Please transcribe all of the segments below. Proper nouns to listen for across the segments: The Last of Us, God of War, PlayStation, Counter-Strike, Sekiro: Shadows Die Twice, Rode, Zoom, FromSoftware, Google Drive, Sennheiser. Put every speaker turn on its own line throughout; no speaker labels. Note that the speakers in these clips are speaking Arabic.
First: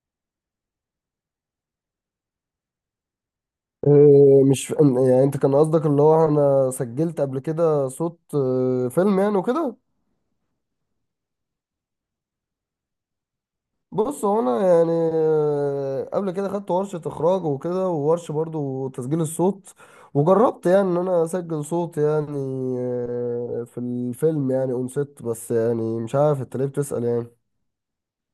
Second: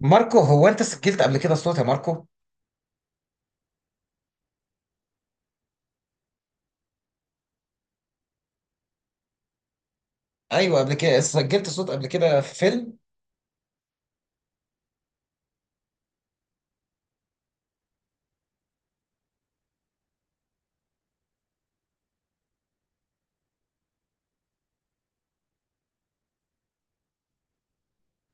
ماركو، هو انت سجلت قبل كده صوت يا ماركو؟
إيه، مش يعني انت كان قصدك اللي هو انا سجلت قبل كده صوت فيلم يعني وكده.
ايوه، قبل كده سجلت صوت قبل كده في فيلم.
بص هو انا يعني قبل كده خدت ورشة اخراج وكده وورشة برضو تسجيل الصوت. وجربت يعني ان انا اسجل صوت يعني في الفيلم يعني اون ست، بس يعني مش عارف انت ليه بتسأل يعني.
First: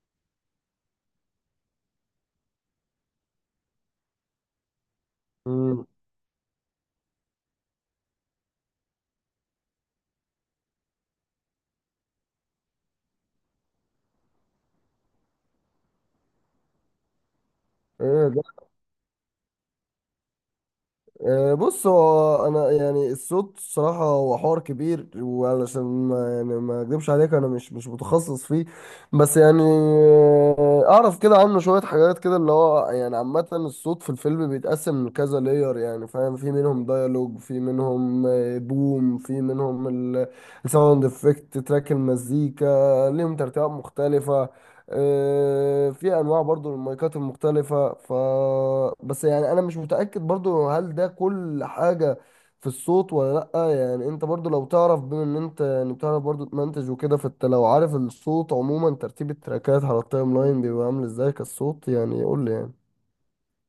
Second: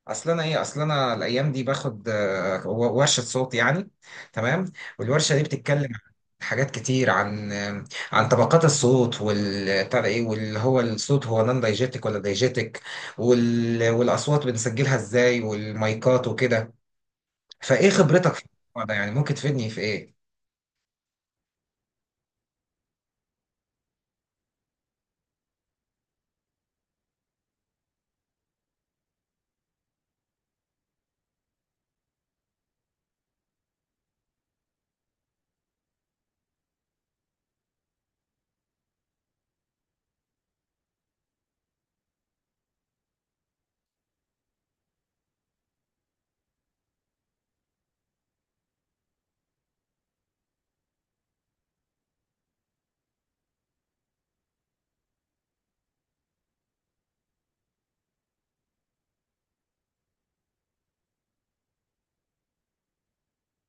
اصل انا الايام دي باخد ورشه صوت يعني. تمام. والورشه دي بتتكلم
مم.
عن حاجات كتير، عن عن طبقات الصوت، وال بتاع ده ايه، واللي هو الصوت هو نان دايجيتك ولا دايجيتك، والاصوات بنسجلها ازاي، والمايكات وكده. فايه
ايه.
خبرتك في الموضوع ده يعني، ممكن تفيدني في ايه؟
بص هو انا يعني الصوت الصراحه هو حوار كبير، وعلشان ما يعني ما اكذبش عليك انا مش متخصص فيه. بس يعني اعرف كده عنه شويه حاجات كده، اللي هو يعني عامه الصوت في الفيلم بيتقسم لكذا لاير، يعني فاهم، في منهم ديالوج، في منهم بوم، في منهم الساوند افكت تراك المزيكا، ليهم ترتيبات مختلفه. في انواع برضو للمايكات المختلفة. بس يعني انا مش متأكد برضو هل ده كل حاجة في الصوت ولا لأ، يعني انت برضو لو تعرف، بما ان انت يعني بتعرف برضو تمنتج وكده، فانت لو عارف الصوت عموما ترتيب التراكات على التايم لاين بيبقى عامل ازاي كالصوت، يعني قول لي يعني.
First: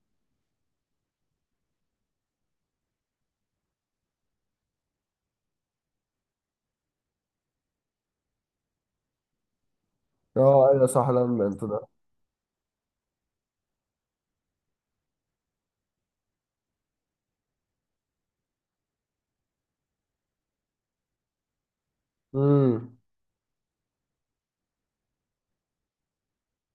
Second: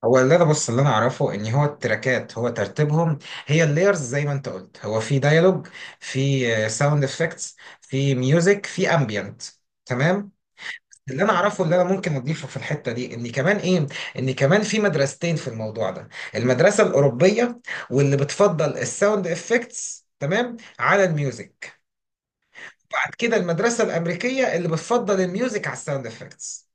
هو اللي انا بص اللي انا اعرفه ان هو التراكات هو ترتيبهم، هي اللايرز زي ما انت قلت، هو في ديالوج، في ساوند افكتس، في ميوزك، في امبيانت. تمام.
اه ايوه صح.
اللي
لا
انا
انت
اعرفه اللي انا
ده.
ممكن اضيفه في الحته دي ان كمان ايه، ان كمان في مدرستين في الموضوع ده. المدرسه الاوروبيه واللي بتفضل الساوند افكتس تمام على الميوزك.
امم.
بعد كده المدرسه الامريكيه اللي بتفضل الميوزك على الساوند افكتس.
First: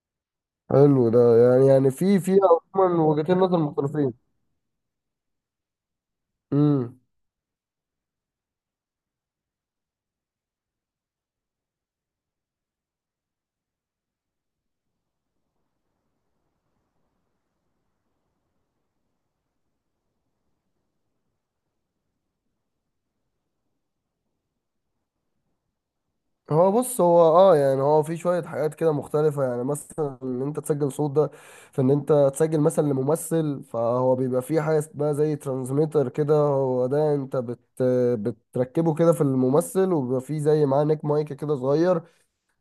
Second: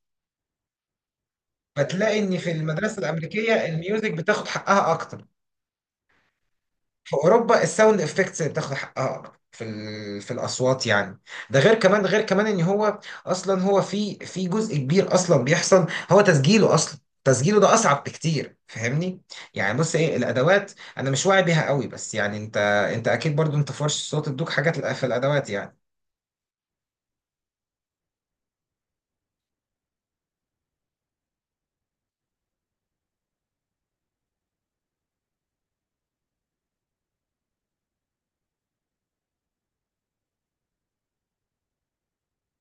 حلو، ده يعني
فتلاقي
في
ان
في
في المدرسه
عموما وجهتين
الامريكيه
نظر
الميوزك
مختلفين.
بتاخد حقها اكتر،
امم.
في اوروبا الساوند افكتس اللي بتاخد حقها اكتر في في الاصوات يعني. ده غير كمان، غير كمان ان هو اصلا هو في جزء كبير اصلا بيحصل، هو تسجيله اصلا، تسجيله ده اصعب بكتير، فاهمني؟ يعني بص ايه الادوات، انا مش واعي بيها قوي، بس يعني انت اكيد برضو انت فرش الصوت ادوك حاجات في الادوات يعني.
هو بص هو يعني هو في شوية حاجات كده مختلفة، يعني مثلا ان انت تسجل صوت ده، في ان انت تسجل مثلا لممثل، فهو بيبقى فيه حاجة اسمها زي ترانسميتر كده، هو ده انت بتركبه كده في الممثل، وبيبقى فيه زي معاه نيك مايك كده صغير،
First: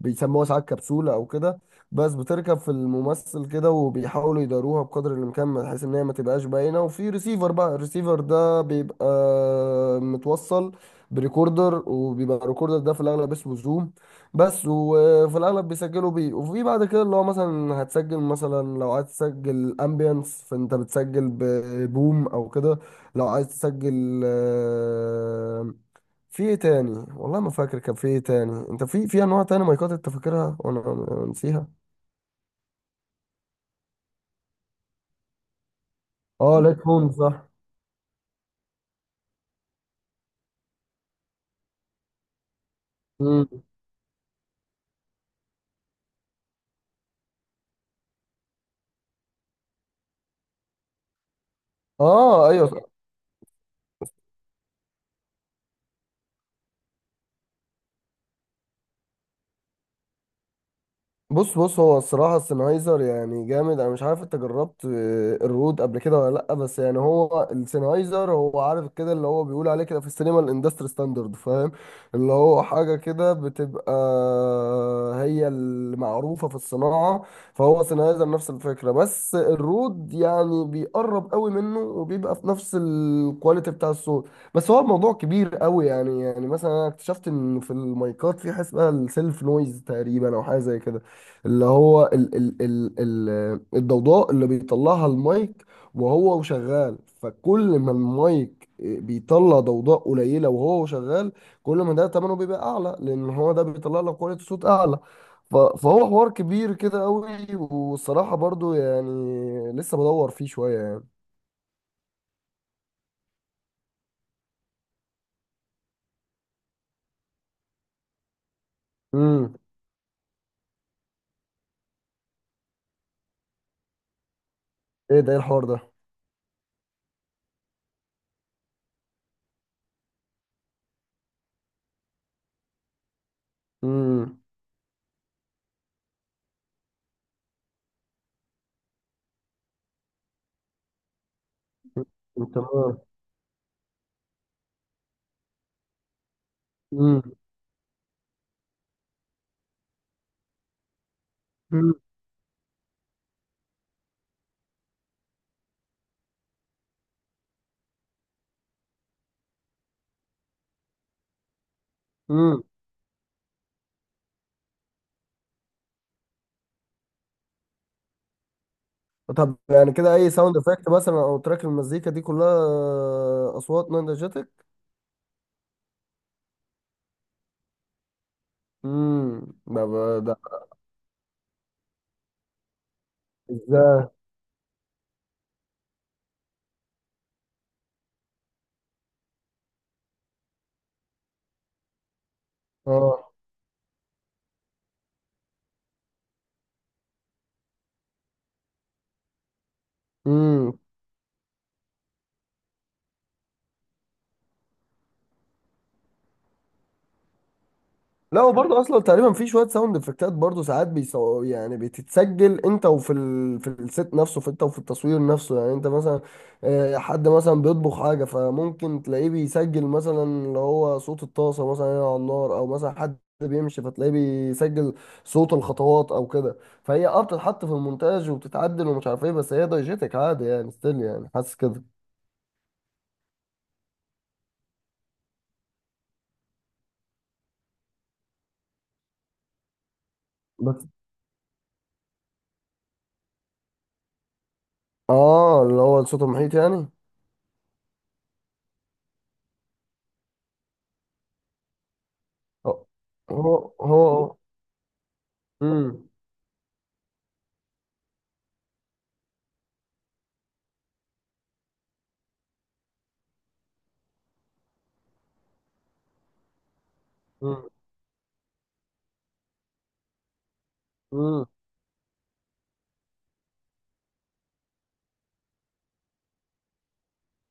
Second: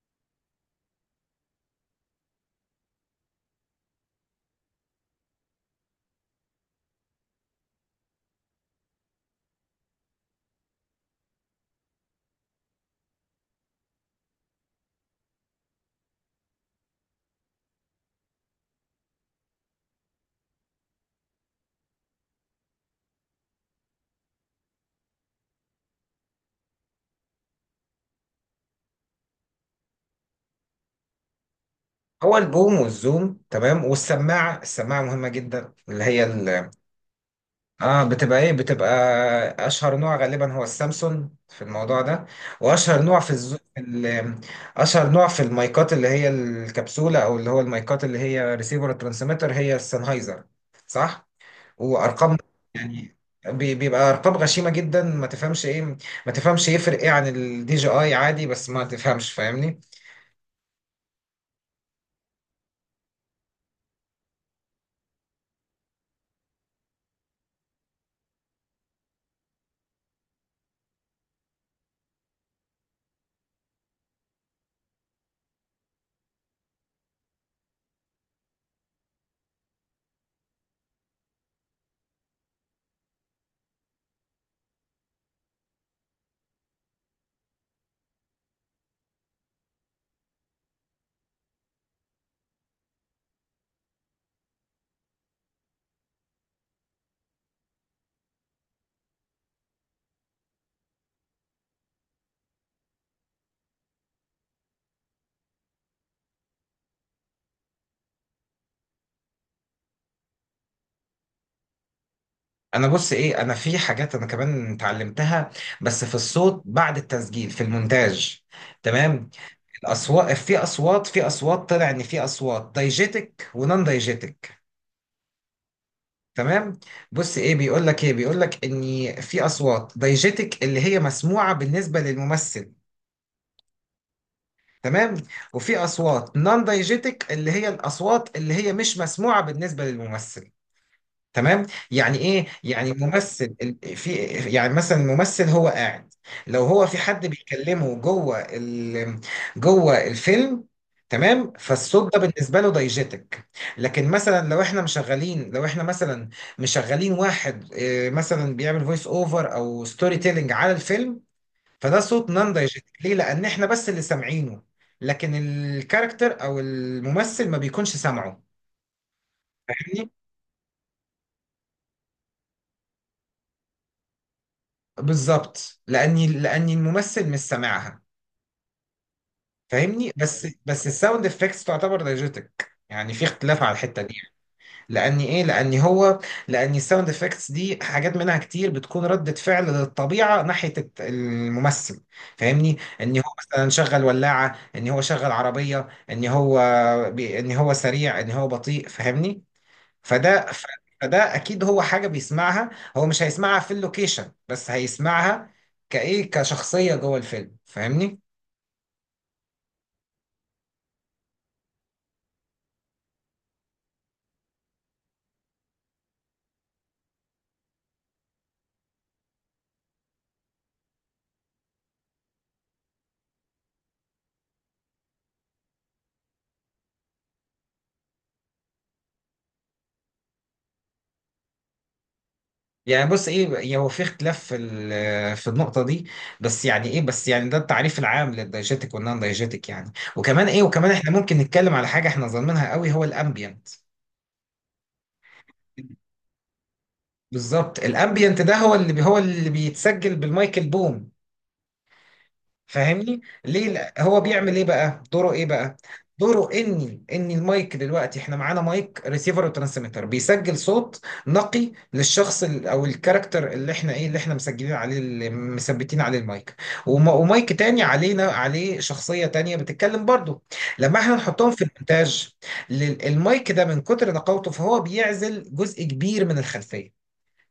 بيسموها ساعات كبسولة أو كده. بس بتركب في الممثل كده، وبيحاولوا يداروها بقدر الإمكان بحيث إن هي ما تبقاش باينة، وفي ريسيفر، بقى الريسيفر ده بيبقى متوصل بريكوردر، وبيبقى الريكوردر ده في الأغلب اسمه زوم بس. وفي الأغلب بيسجلوا بيه، وفي بعد كده اللي هو مثلا هتسجل، مثلا لو عايز تسجل أمبيانس فأنت بتسجل ببوم أو كده، لو عايز تسجل في ايه تاني، والله ما فاكر كان في ايه تاني، انت في انواع تاني مايكات انت فاكرها وانا نسيها.
هو البوم والزوم تمام، والسماعه، السماعه مهمه جدا اللي هي
اه،
ال-
ليت هون صح.
اه، بتبقى ايه، بتبقى اشهر نوع غالبا هو السامسونج في الموضوع ده. واشهر نوع في
مم.
اشهر نوع في المايكات اللي هي الكبسولة، او اللي هو المايكات اللي هي ريسيفر ترانسميتر، هي السennheiser. صح. وارقام
اه ايوه.
يعني، بيبقى ارقام غشيمة جدا، ما تفهمش ايه، ما تفهمش يفرق ايه عن الدي جي اي عادي، بس ما تفهمش، فاهمني؟
بص هو الصراحة السنهايزر يعني جامد، أنا مش عارف أنت جربت الرود قبل كده ولا لأ، بس يعني هو السنهايزر هو عارف كده، اللي هو بيقول عليه كده في السينما الاندستري ستاندرد، فاهم، اللي هو حاجة كده بتبقى هي المعروفة في الصناعة. فهو سنهايزر نفس الفكرة، بس الرود يعني بيقرب قوي منه وبيبقى في نفس الكواليتي بتاع الصوت. بس هو الموضوع كبير قوي، يعني مثلا أنا اكتشفت إن في المايكات في حاجة اسمها السيلف نويز تقريبا أو حاجة زي كده، اللي هو ال الضوضاء اللي بيطلعها المايك وهو شغال، فكل ما المايك بيطلع ضوضاء قليلة وهو شغال، كل ما ده تمنه بيبقى أعلى، لأن هو ده بيطلع لك كواليتي صوت أعلى. فهو حوار كبير كده أوي، والصراحة برضو يعني لسه بدور فيه شوية يعني.
انا بص ايه، انا في حاجات انا كمان اتعلمتها بس في الصوت بعد التسجيل في المونتاج. تمام.
امم.
الاصوات، في اصوات، في اصوات طلع ان في اصوات دايجيتك ونون دايجيتك.
ايه ده؟ ايه الحوار ده؟
تمام. بص ايه، بيقول لك ايه، بيقول لك ان في اصوات دايجيتك اللي هي مسموعه بالنسبه للممثل.
امم.
تمام. وفي اصوات نون دايجيتك اللي هي الاصوات اللي هي مش مسموعه بالنسبه للممثل. تمام. يعني ايه، يعني
تمام.
ممثل ال- في يعني مثلا ممثل هو قاعد، لو هو في
امم.
حد بيكلمه جوه الفيلم. تمام.
امم،
فالصوت ده بالنسبه له دايجيتك. لكن مثلا لو احنا مشغلين، لو احنا مثلا مشغلين واحد مثلا بيعمل فويس اوفر او ستوري تيلينج على الفيلم، فده صوت نان
امم.
دايجيتك. ليه؟ لان احنا بس اللي سامعينه، لكن الكاركتر او الممثل ما بيكونش سامعه،
طب يعني
فاهمني؟
كده اي ساوند افكت مثلا او تراك المزيكا دي كلها اصوات نينجاتك.
بالظبط، لاني الممثل مش سامعها،
امم. ده ده
فاهمني. بس،
ده-
بس الساوند افكتس تعتبر دايجيتك، يعني في اختلاف على الحته
ازاي؟
دي. لاني ايه، لاني هو، لاني الساوند افكتس دي حاجات منها كتير بتكون رده فعل للطبيعه ناحيه الممثل، فاهمني؟ ان هو
اه،
مثلا شغل ولاعه، ان هو شغل عربيه، ان هو ان هو سريع، ان هو بطيء، فاهمني؟ فده ف- فده اكيد هو حاجه بيسمعها، هو مش هيسمعها في اللوكيشن بس هيسمعها كايه، كشخصيه جوه الفيلم، فاهمني؟
لا هو برضه اصلا تقريبا في شويه ساوند افكتات برضه ساعات يعني بتتسجل، انت وفي في الست نفسه، في انت وفي التصوير نفسه، يعني انت مثلا حد مثلا بيطبخ حاجه، فممكن تلاقيه بيسجل مثلا اللي هو صوت الطاسه مثلا هنا على النار، او مثلا حد بيمشي فتلاقيه بيسجل صوت الخطوات او كده. فهي بتتحط في المونتاج وبتتعدل ومش عارف ايه، بس هي دايجيتك عادي يعني، ستيل يعني، حاسس كده.
يعني بص ايه، يعني هو في اختلاف في في النقطه دي، بس يعني ايه، بس يعني ده التعريف العام للدايجيتك والنون دايجيتك يعني. وكمان ايه،
بس.
وكمان احنا ممكن نتكلم على حاجه احنا ظالمينها قوي، هو الامبيانت.
اه، اللي هو الصوت المحيط يعني.
بالظبط، الامبيانت ده هو هو اللي بيتسجل بالمايك البوم،
هو
فاهمني؟ ليه؟
هو
لا هو
هو
بيعمل ايه بقى، دوره ايه بقى؟
مم.
دوره اني، ان المايك، دلوقتي احنا معانا مايك ريسيفر وترانسميتر بيسجل صوت نقي للشخص او الكاركتر اللي احنا ايه، اللي احنا مسجلين عليه، اللي مثبتين عليه المايك. ومايك تاني علينا، عليه شخصية تانية بتتكلم برضه. لما احنا
مم.
نحطهم في المونتاج، المايك ده من كتر نقاوته فهو بيعزل جزء كبير من الخلفية،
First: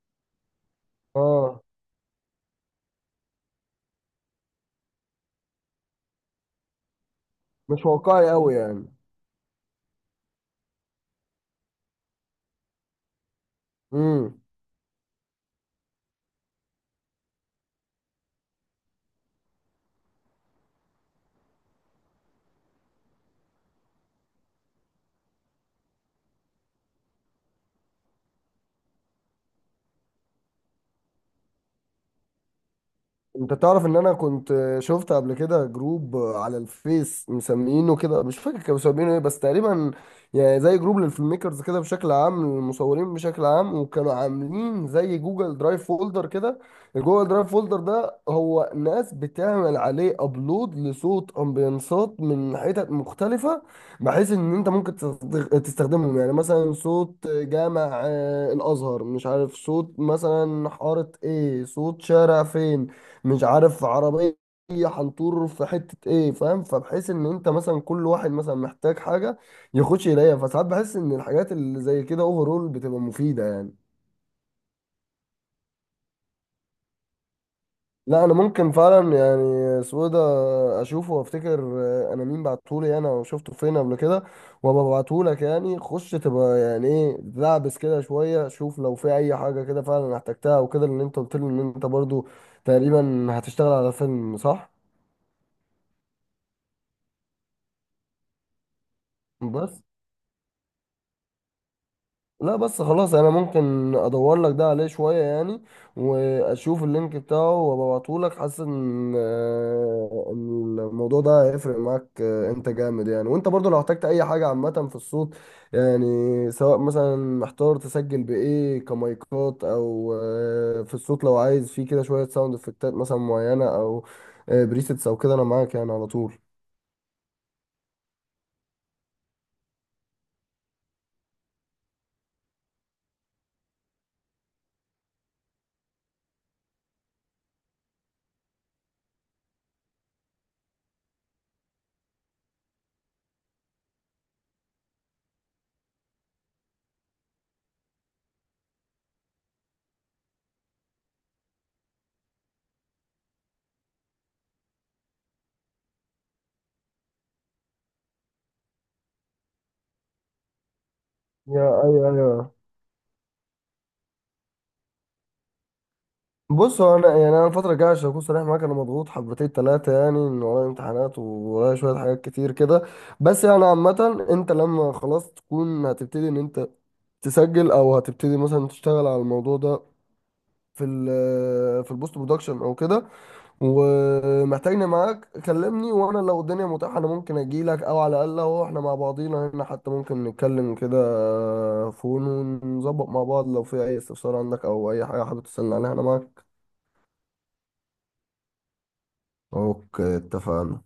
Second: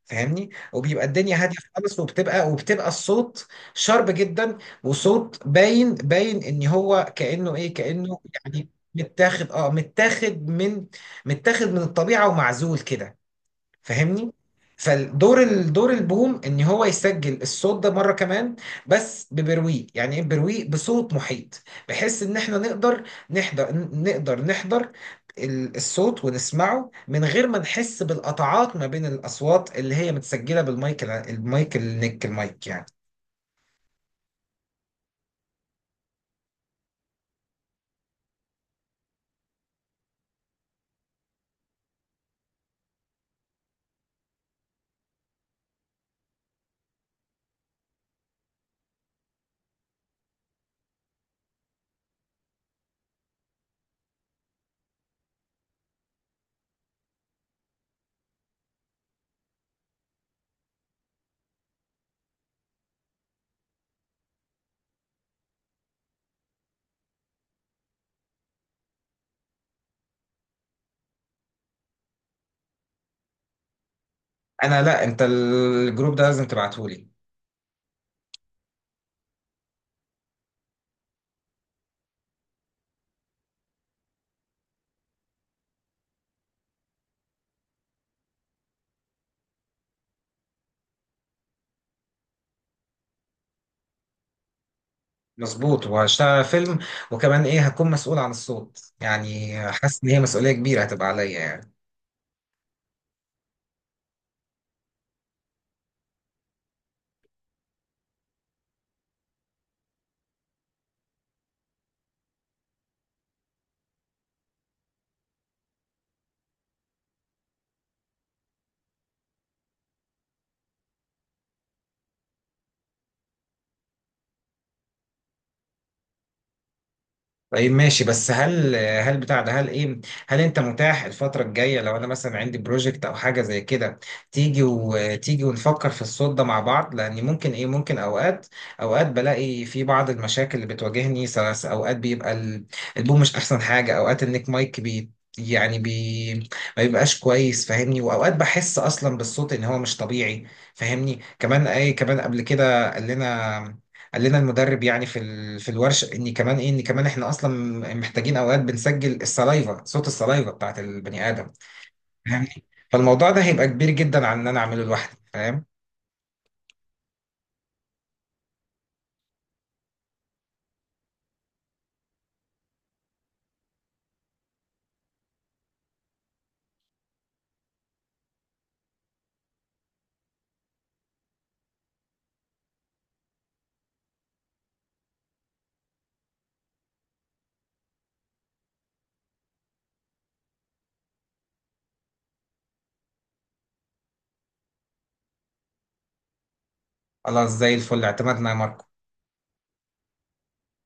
فاهمني، وبيبقى الدنيا هاديه
اه،
خالص، وبتبقى الصوت شارب جدا، وصوت باين، باين ان هو كانه ايه،
مش
كانه
واقعي قوي
يعني
يعني.
متاخد، اه متاخد من، متاخد من الطبيعه ومعزول كده، فاهمني.
امم.
فالدور، الدور البوم ان هو يسجل الصوت ده مره كمان، بس ببرويق، يعني ايه برويق، بصوت محيط، بحيث ان احنا نقدر نحضر، نقدر نحضر الصوت ونسمعه من غير ما نحس بالقطعات ما بين الاصوات اللي هي متسجله بالمايك المايك النك المايك يعني.
انت تعرف ان انا كنت شفت قبل كده جروب على الفيس مسمينه كده، مش فاكر كانوا مسمينه ايه بس تقريبا، يعني زي جروب للفيلم ميكرز كده بشكل عام للمصورين بشكل عام، وكانوا عاملين زي جوجل درايف فولدر كده. الجوجل درايف فولدر ده هو ناس بتعمل عليه ابلود لصوت امبيانسات من حتت مختلفة، بحيث ان انت ممكن تستخدمهم، يعني مثلا صوت جامع الازهر، مش عارف، صوت مثلا حارة ايه، صوت شارع فين، مش عارف، عربية هنطور في حتة ايه، فاهم، فبحيث ان انت مثلا كل واحد مثلا محتاج حاجة يخش يلاقيها، فساعات بحس ان الحاجات اللي زي كده اوفرول بتبقى مفيدة يعني.
انا لا، انت الجروب ده لازم تبعتهولي.
لا، انا ممكن فعلا يعني سويدة اشوفه، وافتكر انا مين بعتهولي انا، وشفته فين قبل كده، وابقى ابعتهولك، يعني خش تبقى يعني ايه لعبس كده شوية، شوف لو في اي حاجة كده فعلا احتجتها وكده، لان انت قلت لي ان انت برضو تقريبا هتشتغل على فيلم صح؟
مظبوط، وهشتغل على فيلم، وكمان ايه، هكون مسؤول عن الصوت يعني،
بس
حاسس ان هي مسؤوليه كبيره هتبقى عليا يعني.
لا، بس خلاص انا ممكن ادور لك ده عليه شويه يعني، واشوف اللينك بتاعه وابعته لك. حاسس ان آه، إن الموضوع ده هيفرق معاك، انت جامد يعني، وانت برضو لو احتجت اي حاجه عامه في الصوت يعني، سواء مثلا محتار تسجل بايه كمايكات، او في الصوت لو عايز فيه كده شويه ساوند افكتات مثلا معينه او بريسيتس او كده، انا معاك يعني على طول.
طيب، ماشي، بس هل، هل بتاع ده، هل ايه، هل انت متاح الفترة الجاية لو انا مثلا عندي بروجكت او حاجة زي كده، تيجي ونفكر في الصوت ده مع بعض؟ لان ممكن ايه، ممكن اوقات، اوقات بلاقي في بعض المشاكل اللي بتواجهني سلس، اوقات بيبقى البوم مش احسن حاجة، اوقات النيك مايك بي يعني بي ما بيبقاش كويس، فاهمني، واوقات بحس اصلا بالصوت ان هو مش طبيعي، فاهمني. كمان اي، كمان قبل كده قال لنا، قال لنا المدرب يعني في في الورشه ان كمان ايه، ان كمان احنا اصلا محتاجين اوقات بنسجل السلايفا، صوت السلايفا بتاعت البني ادم،
يا ايوه ايوه.
فاهمني. فالموضوع ده هيبقى كبير جدا عن ان انا اعمله لوحدي، فاهم.
بص هو انا يعني انا الفتره الجايه عشان اكون صريح معاك انا مضغوط حبتين ثلاثه، يعني ان ورايا امتحانات وورايا شويه حاجات كتير كده، بس يعني عامه انت لما خلاص تكون هتبتدي ان انت تسجل، او هتبتدي مثلا تشتغل على الموضوع ده في ال آه، في البوست برودكشن او كده، ومحتاجني معاك كلمني، وانا لو الدنيا متاحه انا ممكن اجي لك، او على الاقل هو احنا مع بعضينا هنا حتى ممكن نتكلم كده فون ونظبط مع بعض، لو في اي استفسار عندك او اي حاجه حابب تسالني عليها انا معاك.
خلاص، زي الفل، اعتمدنا يا مروة.
اوكي اتفقنا.